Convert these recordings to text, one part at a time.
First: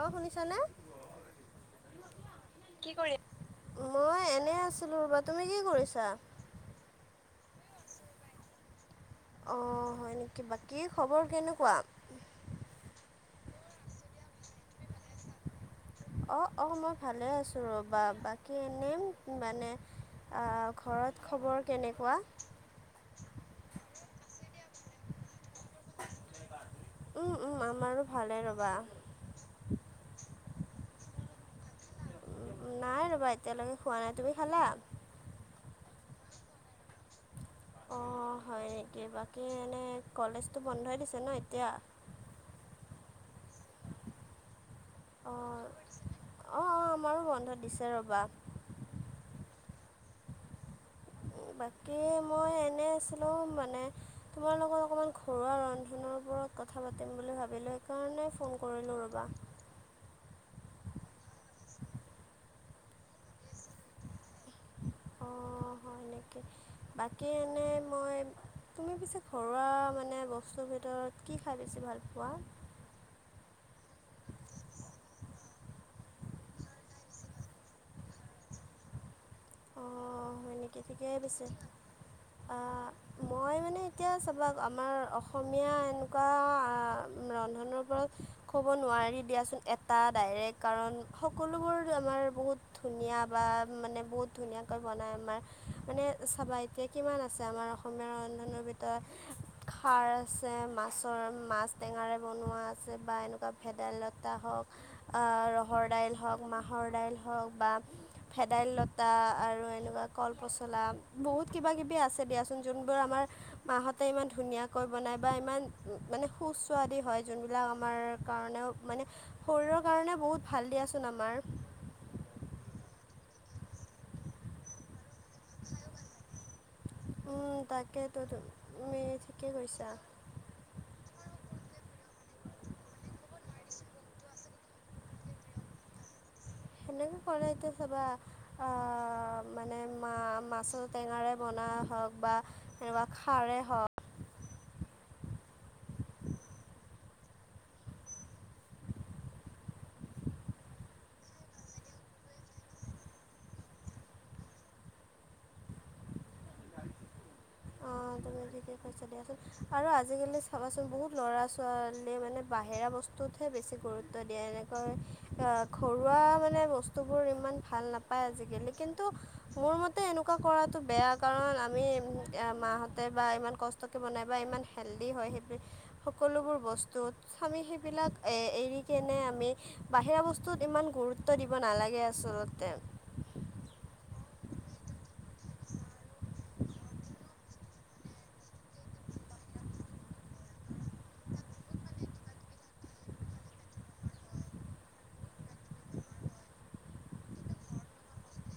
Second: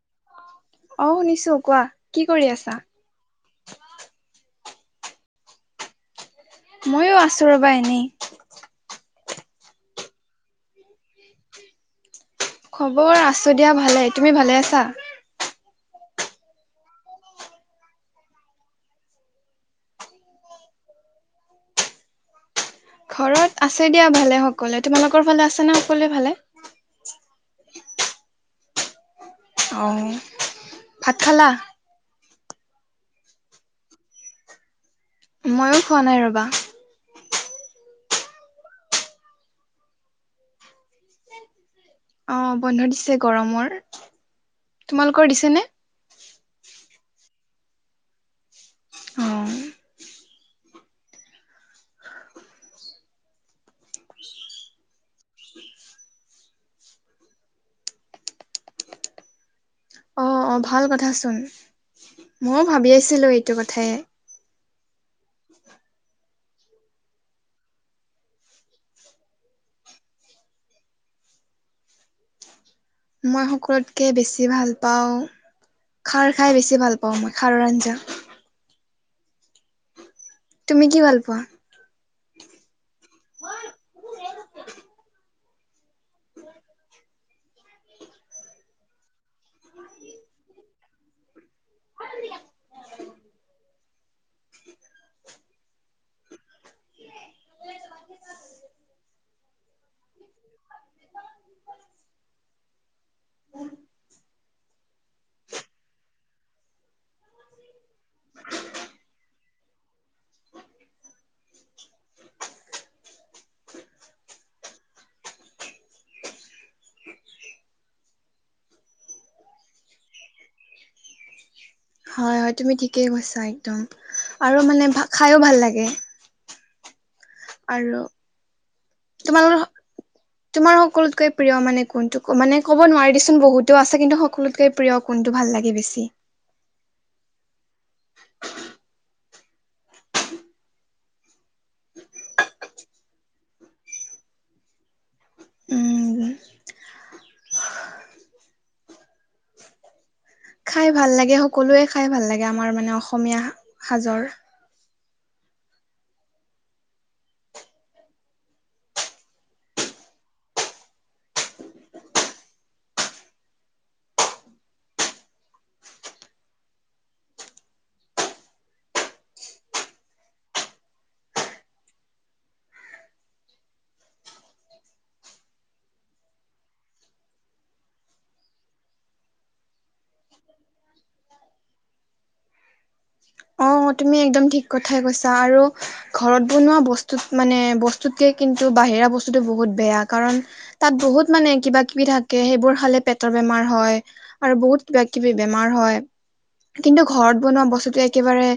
অ' শুনিছা নে? অ' শুনিছো কোৱা। কি কৰি আছা? কি কৰি, মই এনে আছো ৰবা, তুমি কি কৰিছা? ময়োঁ আছো ৰ'বা এনেই। অঁ হয় নেকি বাকী খবৰ কেনেকুৱা? খবৰ আছো দিয়া, ভালেই। তুমি ভালে আছা? অ', অ' মই ভালে আছো ৰ'বা। বাকী এনে মানে আ ঘৰত খবৰ কেনেকুৱা? ঘৰত আছে দিয়া ভালে সকলোৱে। তোমালোকৰ ফালে আছে না সকলোৱে ভালে? উম, উম আমাৰো ভালে ৰবা। অঁ ভাত খালা? উম, নাই ৰ'বা এতিয়ালৈকে খোৱা নাই। তুমি খালা? ময়ো খোৱা নাই ৰ'বা। অঁ হয় নেকি, বাকী এনেই কলেজটো বন্ধই দিছে ন এতিয়া? অঁ বন্ধ দিছে গৰমৰ, তোমালোকৰ দিছেনে? অ, ' অ' আমাৰো বন্ধ দিছে ৰবা। অ বাকী এই মই এনে আছিলোঁ মানে তোমাৰ লগত অকণমান ঘৰুৱা ৰন্ধনৰ ওপৰত কথা পাতিম বুলি ভাবিলোঁ, সেইকাৰণে ফোন কৰিলোঁ ৰ'বা। অঁ, অঁ ভাল কথাচোন, ময়ো ভাবি আছিলোঁ এইটো কথাই। অ' হয় নেকি? বাকী এনেই মই, তুমি পিছে ঘৰুৱা মানে বস্তুৰ ভিতৰত কি খাই বেছি ভালপোৱা? মই সকলোতকৈ বেছি ভাল পাওঁ খাৰ খাই বেছি ভাল পাওঁ মই, খাৰৰ আঞ্জা। অঁ হয় নেকি তুমি কি ঠিকেই ভাল পোৱা পিছে। আ মই মানে এতিয়া চবা আমাৰ অস অসমীয়া এনেকুৱা ৰন্ধনৰ ওপৰত ক'ব নোৱাৰি দিয়াচোন, এটা ডাইৰেক্ট কাৰণ সকলোবোৰ আমাৰ বহুত ধুনীয়া বা মানে বহুত ধুনীয়াকৈ বনায় আমাৰ। মানে চাবা এতিয়া কিমান আছে আমাৰ অসমীয়া ৰন্ধনৰ ভিতৰত খাৰ আছে মাছৰ মাছ টেঙাৰে বনোৱা আছে বা এনেকুৱা ভেদাইলত তা হওঁক, ৰহৰ দাইল হওঁক, মা'হৰ দাইল হওঁক বা ভেদাইলতা তা আৰু এনেকুৱা কল পচলা বহুত কিবা কিবি আছে দিয়াচোন যোনবোৰ আমাৰ মাহঁতে ইমান ধুনীয়াকৈ বনায় বা ইমান মানে সুস্বাদু হয়, যোনবিলাক আমাৰ কাৰণেও মানে শৰীৰৰ কাৰণে বহুত ভাল দিয়াচোন আমাৰ। হয়, হয় তুমি ঠিকেই কৈছা একদম, আৰু মানে খাইও ভাল লাগে। উম আৰু তাকে তো তুমি ঠিকেই তোমালোকৰ কৈছা। তোমাৰ সকলোতকৈ প্ৰিয় মানে কোনটো মানে ক'ব নোৱাৰি দিয়া চোন বহুতো আছে। কিন্তু সকলোতকে প্ৰিয় কোনটো ভাল লাগে বেছি? সেনেকে ক'লে এতিয়া চাবা মানে মাছৰ টেঙাৰে বনাই হওঁক বা তেনেকুৱা খাৰে হওঁক উম খাই ভাল লাগে সকলোৱে খাই ভাল লাগে আমাৰ মানে অসমীয়া সাজৰ। অ' তুমি ঠিকে কৈছা দিয়াছোন। আৰু আজিকালি চাবাচোন বহুত ল'ৰা ছোৱালীয়ে মানে বাহিৰা বস্তুতহে বেছি গুৰুত্ব ত্ব দিয়ে, এনেকৈ আহ ঘৰুৱা মানে বস্তুবোৰ ইমান ভাল নাপায় আজিকালি। কিন্তু মোৰ মতে এনেকুৱা কৰাতটো বেয়া। কাৰণ আমি মাহঁতে বা ইমান কষ্টকৈ বনায় বা ইমান হেল্ডি হয়। সেই সকলোবোৰ বস্তুত আমি সেইবিলাক এৰিকিনে আমি বাহিৰা বস্তুত ইমান গুৰুত্ব দিব নালাগে আচলতে। অ', তুমি একদম ঠিক কথাই কৈছা আৰু ঘৰত বনোৱা বস্তুত মানে বস্তুতকে কিন্তু বাহিৰা বস্তুতটো বহুত বেয়া কাৰণ তাত বহুত মানে কিবা কিবি থাকে, সেইবোৰ খালে পেটৰ বেমাৰ হয়। আৰু বহুত কিবা কিবি বেমাৰ হয়, কিন্তু ঘৰত বনোৱা বস্তুটো একেবাৰে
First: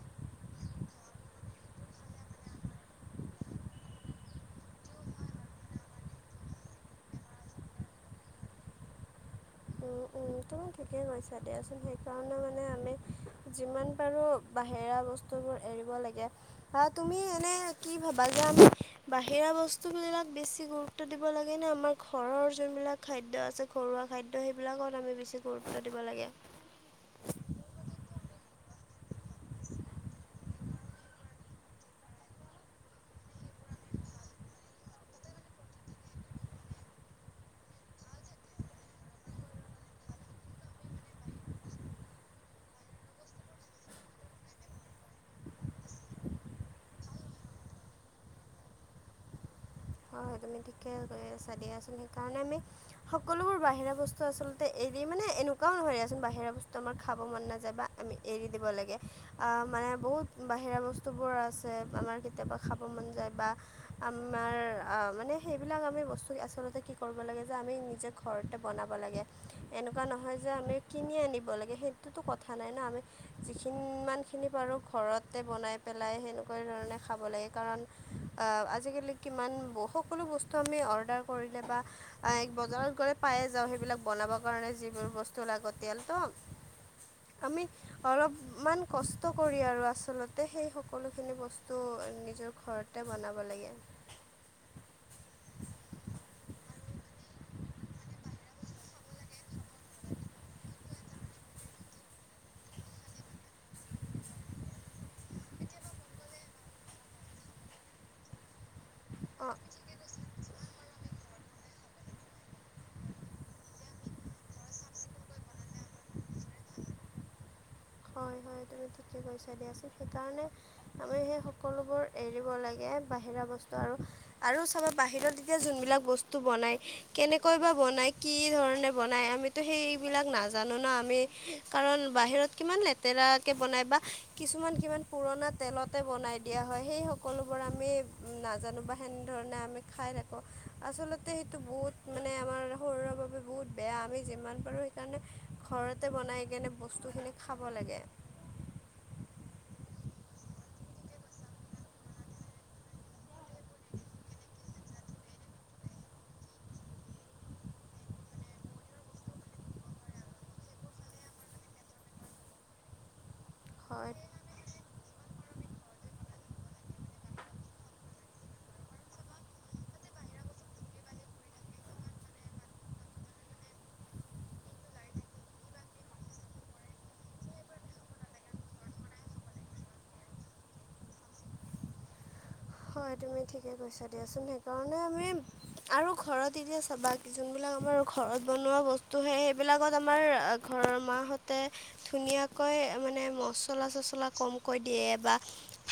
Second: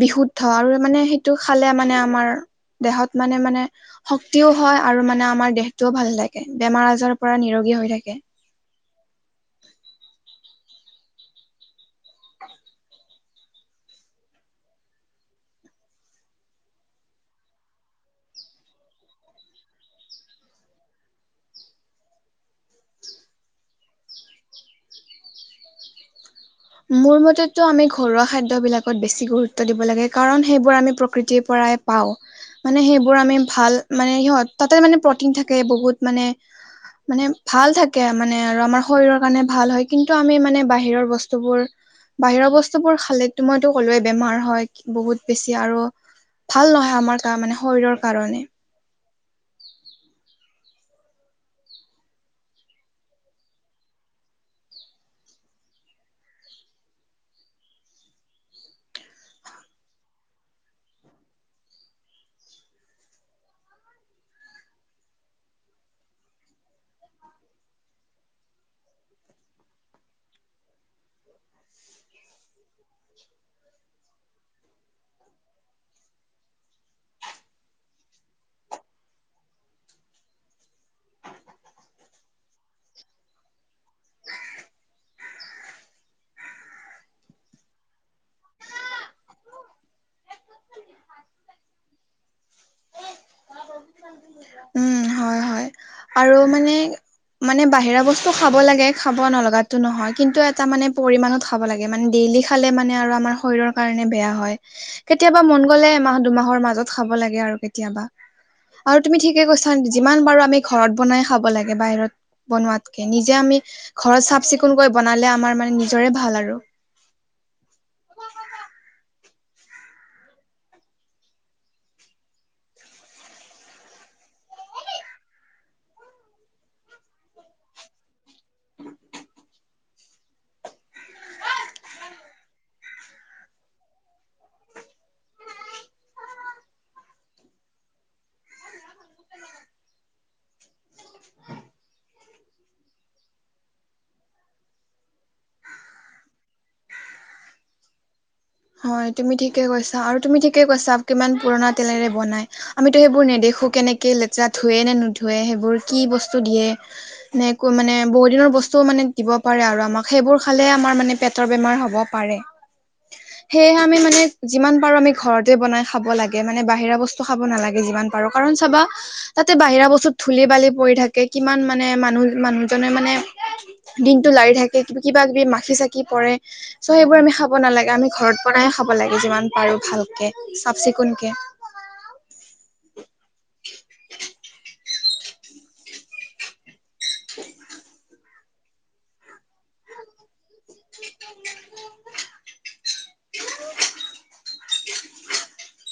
বিশুদ্ধ আৰু মানে সেইটো খালে মানে আমাৰ দেহত মানে, মানে শক্তিও হয়, আৰু মানে আমাৰ দেহটোও ভাল থাকে বেমাৰ আজাৰৰ পৰা নিৰোগী হৈ থাকে। তুমি ঠিকেই হৈছে দিয়াচোন সেইকাৰণে মানে আমি যিমান পাৰোঁ বাহিৰা বস্তুবোৰ এৰিব লাগে। হয়, তুমি এনেই কি ভাবা যে আমি বাহিৰা বস্তুবিলাক বেছি গুৰু ত্ব দিব লাগে নে, আমাৰ ঘৰৰ যোনবিলাক খাদ্য আছে ঘৰুৱা খাদ্য সেইবিলাকত আমি বেছি গুৰুত্ব দিব লাগে। মোৰ মতেতো আমি ঘৰুৱা খাদ্যবিলাকত বেছি গুৰুত্ব দিব লাগে, কাৰণ সেইবোৰ আমি প্ৰকৃতিৰ পৰাই পাওঁ, মানে সেইবোৰ আমি ভাল মানে সিহত তাতে মানে প্ৰটিন থাকে বহুত মানে মানে ভাল থাকে মানে আৰু আমাৰ শৰীৰৰ কাৰণে ভাল হয়, কিন্তু আমি মানে বাহিৰৰ বস্তু বস্তুবোৰ বাহিৰ বস্তুবোৰ খালে মইতো ক'লোৱে বেমাৰ হয়, বহুত বেছি আৰু ভাল নহয় আমাৰ গা মানে শৰীৰৰ কাৰণে হয়, হয়, তুমি ঠিকে কৈ আছা দিয়াচোন সেইকাৰণে আমি সকলোবোৰ বাহিৰা বস্তু আচলতে এৰি মানে এনেকুৱাও নহয়চোন বাহিৰা বস্তু আমাৰ খাব মন নাযায় বা আমি এৰি দিব লাগে আ মানে বহুত বাহিৰা বস্তুবোৰ আছে আমাৰ কেতিয়াবা খাব মন যায় বা আমাৰ আ মানে সেইবিলাক আমি বস্তু আচলতে কি কৰিব লাগে, যে আমি নিজে ঘৰতে বনাব লাগে। এনেকুৱা নহয় যে আমি কিনি আনিব লাগে সেইটোতো কথা নাই ন আমি যিখিনিমানখিনি পাৰোঁ ঘৰতে বনাই পেলাই সেনেকুৱা ধৰণে খাব লাগে কাৰণ আজিকালি কিমান বহু সকলো বস্তু আমি অৰ্ডাৰ কৰিলে বা বজাৰত গ'লে পায়ে যাওঁ সেইবিলাক বনাবৰ কাৰণে যিবোৰ বস্তু লাগতিয়াল ত' আমি অলপমান কষ্ট কৰি আৰু আচলতে সেই সকলোখিনি বস্তু নিজৰ ঘৰত তে বনাব লাগে। উম, হয়, হয় আৰু মানে, মানে বাহিৰা বস্তু খাব লাগে খাব নলগাতো নহয় কিন্তু এটা মানে পৰিমাণত খাব লাগে, মানে ডেইলি খালে মানে আৰু আমাৰ শৰীৰৰ কাৰণে বেয়া হয়। কেতিয়াবা মন গ'লে এমাহ দুমাহৰ মাজত খাব লাগে আৰু কেতিয়াবা। আৰু তুমি ঠিকে কৈছা যিমান পাৰোঁ আমি ঘৰত বনাই খাব লাগে, বাহিৰত বনোৱাতকে। নিজে আমি ঘৰত চাফ চিকুণকৈ বনালে আমাৰ মানে নিজৰে ভাল আৰু। [inaudible] হয়, হয় তুমি ঠিকে কৈছা দিয়াচোন সেইকাৰণে আমি সেই সকলোবোৰ এৰিব লাগে বাহিৰা বস্তু আৰু আৰু চাবা বাহিৰত এতিয়া যোনবিলাক বস্তু বনাই, কেনেকৈ বা বনাই কি ধৰণে বনাই আমি সেইবিলাক নাজানো ন আমি কাৰণ বাহিৰত কিমান লেতেৰাকে বনাই বা কিছুমান কিমান পুৰণা তেলতে বনাই দিয়া হয়, সেই স সকলোবোৰ আমি নাজানো বা সেনেধৰণে আমি খাই থাকোঁ। আচলতে সেইটো বহুত মানে আমাৰ শৰীৰৰ বাবে বহুত বেয়া আমি যিমান পাৰোঁ সেইকাৰণে ঘৰতে বনাই কেনে বস্তুখিনি খাব লাগে। হয়, তুমি ঠিকে কৈছা আৰু তুমি ঠিকে কৈছা, কিমান পুৰণা তেলেৰে বনাই আমিতো সেইবোৰ নেদে খো, কেনেকৈ লেতেৰা ধোৱে নে নুধোৱে সেইবোৰ কি বস্তু দিয়ে নে একো মানে বহুদিনৰ বস্তু মানে দিব পাৰে আৰু আমাক সেইবোৰ খালে আমাৰ মানে পেটৰ বেমাৰ হ'ব পাৰে। সেই, আমি হয় মানে যিমান পাৰোঁ আমি ঘৰতে বনাই খাব লাগে, মানে বাহিৰা বস্তু খাব নালাগে যিমান পাৰো, কাৰণ চাবা তাতে বাহিৰা বস্তুত ধুলি-বালি পৰি থাকে কিমান মানে মানুহ মানুহজনে মানে দিনতটো লৰি থাকে কিবা কিবি মাখি চাকি পৰে চ' সেইবোৰ আমি খাব নালাগে আমি ঘৰত বনাই খাব লাগে, যিমান পাৰোঁ ভালকৈ চাফ চিকুণকৈ হয়, তুমি ঠিকে কৈছা দিয়াচোন, সেইকাৰণে আমি আৰু ঘৰত এ বাকী যোনবিলাক আমাৰ ঘৰত বনোৱা বস্তু হে সেইবিলাকত আমাৰ ঘৰৰ মাহঁতে ধুনীয়া কৈ মানে মচলা চচলা কমকৈ দিয়ে, বা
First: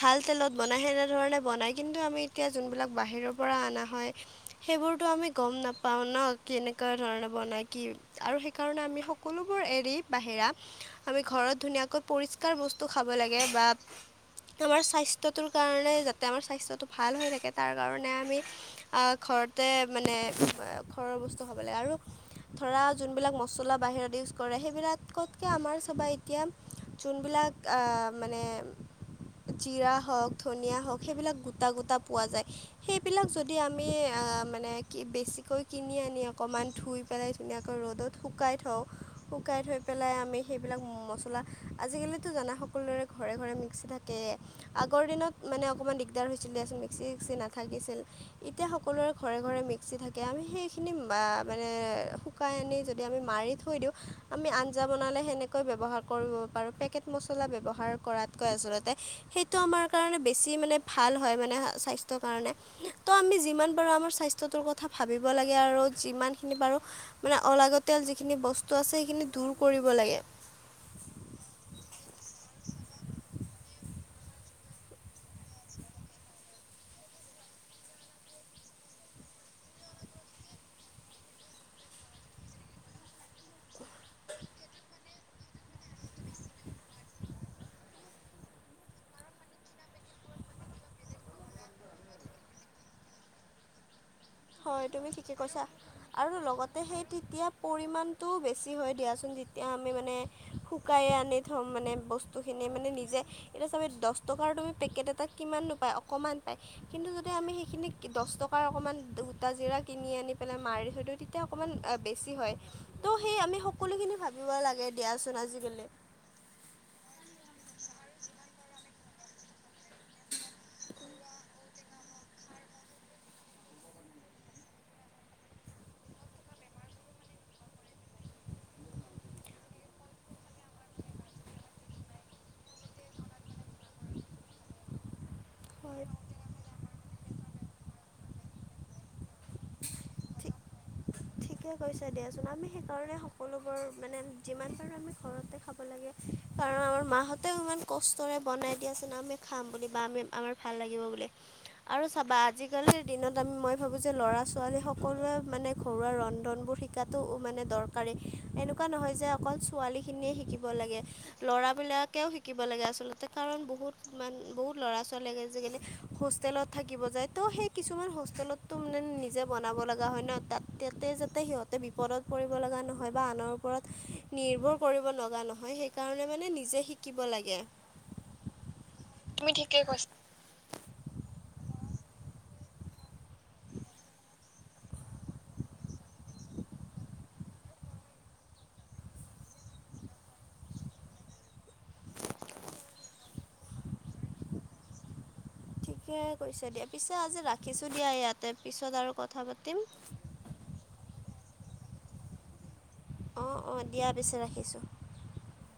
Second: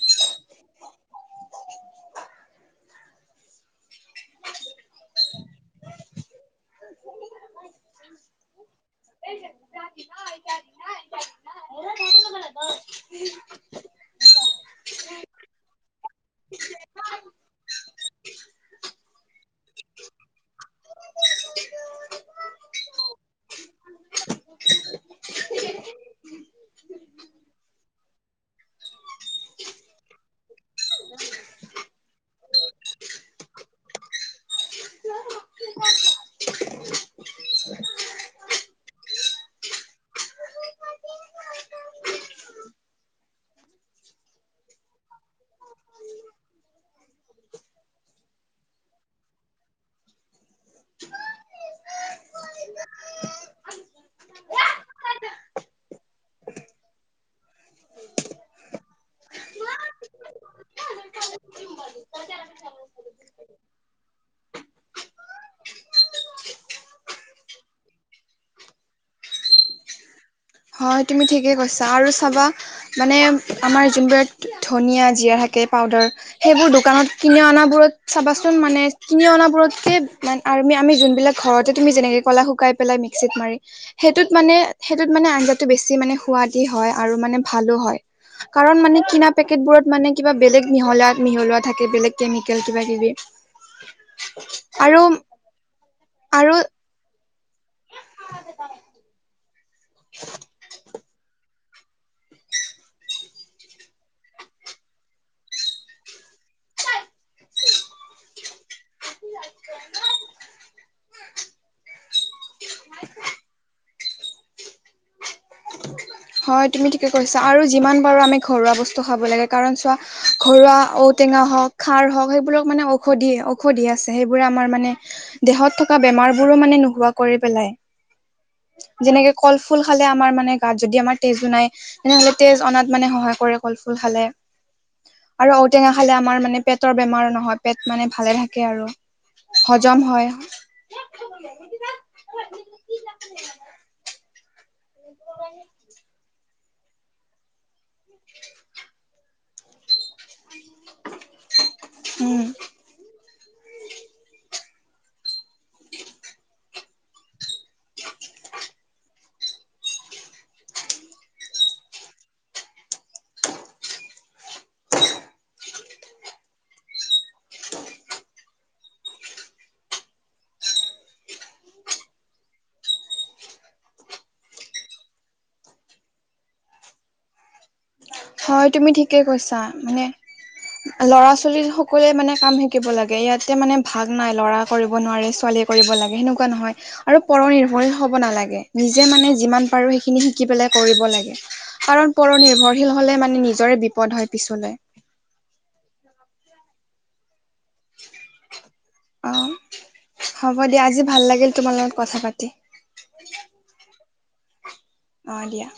ভাল তেলত বনাই এনেধৰণে বনাই কিন্তু, আমি এতিয়া যোনবিলাক বাহিৰৰ পৰা অনা হয় সেইবোৰটো আমি গম নাপাওঁ ন' কেনেকুৱা ধৰণে বনাই কি আৰু সেইকাৰণে আমি সকলোবোৰ এৰি বাহিৰা আমি ঘৰত ধুনীয়াকৈ পৰিষ্কাৰ বস্তু খাব লাগে, বা আমাৰ স্বাস্থটোৰ কাৰণে য আমাৰ স্বাস্থ্যটো ভাল হৈ থাকে, তাৰ কাৰণে আমি ঘৰতে মানে ঘৰৰ বস্তু খাব লাগে, আৰু ধৰা, যোনবিলাক মচলা বাহিৰত ইউজ কৰে, সেইবিলাকতকৈ আমাৰ চাবা এতিয়া যোনবিলাক আহ মানে, জিৰা হওক ধনিয়া হওক য আ [unintelligible] কি বেছিকৈ কিনি আনি অকণমান ধুই পেলাই ধুনীয়াকৈ ৰ'দত শুকাই থওঁ শুকাই থৈ পেলাই আমি সেইবিলাক, মচলা আজিকালিটো জানা, সকলোৰে ঘৰে ঘৰে মিক্সি থাকে আগৰ দিনত মানে অকণমান দিগদাৰ হৈছিল দিয়াচোন, মিক্সি চিক্সি নাথাকিছিল এতিয়া সকলোৰে ঘৰে ঘৰে মিক্সি থাকে, আমি সেইখিনি বা মানে শুকাই আনি যদি আমি মাৰি থৈ দিওঁ, আমি আঞ্জা বনালে সেনেকৈ ব্যৱহাৰ কৰিব পাৰোঁ, পেকেট মছলা ব্যৱহাৰ কৰাতকৈ আচলতে, সেইটো আমাৰ কাৰণে বেছি যি মানে ভাল হয়, মানে স্বাস্থ্যৰ কাৰণে তো আমি যিমান পাৰোঁ আমাৰ স্বাস্থ্যটোৰ কথা ভাবিব লাগে, আৰু যিমানখিনি পাৰোঁ মানে অলাগতিয়াল যিখিনি বস্তু আছে সেইখিনি দূৰ কৰিব লাগে। হয় তুমি ঠিকেই কৈছাঁ, আৰু চাবা মানে আমাৰ যোনবোৰ ইয়াত ধনিয়া জিৰা থাকে, পাউদাৰ, সেইবোৰ দোকানত কিনি অনাবোৰত চাবাচোন, মানে কিনি অনাবোৰতকে মান আমি, আমি যোনবিলাক ঘৰতে তুমি যেনেকে ক'লা শুকাই পেলাই মিক্সিত মাৰি সেইটোত মানে সেইটোত মানে আঞ্জাটো বেছি, মানে সোৱাদি হয় আৰু মানে ভালো হয়। কাৰণ মানে কিনা পেকেটবোৰত মানে কিবা, বেলেগ মিহলা মিহলোৱা থাকে বেলেগ কেমিকেল কিবা কিবি। [inaudible] [inaudible] হয় আৰু তুমি ঠিকে কৈছাঁ, আৰু লগতে সেই তেতিয়া পৰিমাণটো বেছি হয় দিয়াচোন তেতিয়া আমি মানে, শুকাই আনি মানে বস্তুখিনি মানে নিজে এতিয়া চাবা, দহ টকাৰ তুমি পেকেট এটাত কিমাননো পায়, অকণমান পায়। কিন্তু, যদি আমি সেইখিনি দহ টকাৰ অকণমান সূতা জিৰা কিনি আনি পেলাই মাৰি থৈ দিওঁ অকণমান বেছি হয়, তো সেই আমি সকলোখিনি ভাবিব লাগে দিয়াচোন, আজিকালি হয় তুমি ঠিকে কৈছাঁ, আৰু যিমান পৰো আমি ঘৰুৱা বস্তু খাব লাগে, কাৰণ চোৱা ঘৰুৱা ঔ টেঙা হওঁক খাৰ হওঁক, সেইবোৰক মানে ঔষধি, ঔষধি আছে সেইবোৰে আমাৰ মানে দেহত থকা বেমাৰবোৰো মানে নোহোৱা কৰি পেলাই। যেনেকে কল ফুল খাল আমাৰ মানে গাত যদি আমাৰ তেজো নাই, তেনেহ'লে তেজ অনাত মানে সহায় কৰে কল ফুল খালে আৰু ঔটেঙা হয় খালে আমাৰ মানে পেটৰ বেমাৰ নহয়, পেট মানে ভালে থাকে আৰু হজম হয়। ঠিক ঠিকে কৈছাঁ দিয়াচোন, আমি সেইকাৰণে সকলোবোৰ মানে যিমান পাৰো আমি ঘৰতে খাব লাগে। কাৰণ, আমাৰ মাহঁতেও ইমান কষ্টৰে বনাই দিয়া আছে ন আমি খাম বুলি বা আমি আমাৰ ভাল লাগিব বোলে। আৰু চাবা উম আজি আজিকালিৰ দিনত আমি মই ভাবোঁ যে ল'ৰা-ছোৱালী সকলোৱে মানে ঘৰুৱা ৰ শিকাতটো মানে দৰকাৰী, এনেকুৱা নহয় যে অকল ছোৱালীখিনিয়ে শিকিব লাগে। ল'ৰাবিলাকেও শিকিব লাগে আচলতে কাৰণ বহুত মান বহুত ল'ৰা-ছোৱালী আজিকালি হোষ্টেলত থাকিব যায় ত' সেই কিছুমান হোষ্টেলতটো মানে নিজে বনাব লগা হয় ন' তাত। তাতে সিহঁতে বিপদত পৰিব লগা নহয় বা আনৰ ওপৰত নিৰ্ভৰ কৰিব লগা নহয়। সেই কাৰণে মানে নিজে শিকিব লাগে। হয়, তুমি ঠিকে তুমি কৈছা ঠিকে মানে [unintelligible] ল'ৰা-ছোৱালী সকলোৱে মানে কাম শিকিব লাগে, ইয়াতে মানে ভাগ নাই ল'ৰা কৰিব নোৱাৰে ছোৱালী কৰিব লাগে, সেনেকুৱা নহয়। আৰু পৰ নিৰ্ভৰশীল হ'ব নালাগে, নিজে মানে যিমান পাৰো সেইখিনি শিকি পেলাই কৰিব লাগে। কাৰণ পৰ নিৰ্ভৰশীল হ'লে মানে নিজৰে বিপদ হয় পিছলে। ঠিকে কৈছে, দিয়া পিছে আজি ৰাখিছোঁ দিয়া ইয়াতে পিছত আৰু অ কথা পাতিম। হ'ব দিয়া, আজি ভাল লাগিল তোমাৰ লগত কথা পাতি। অহ', অহ' দিয়া পিছে ৰাখিছোঁ। অহ' দিয়া।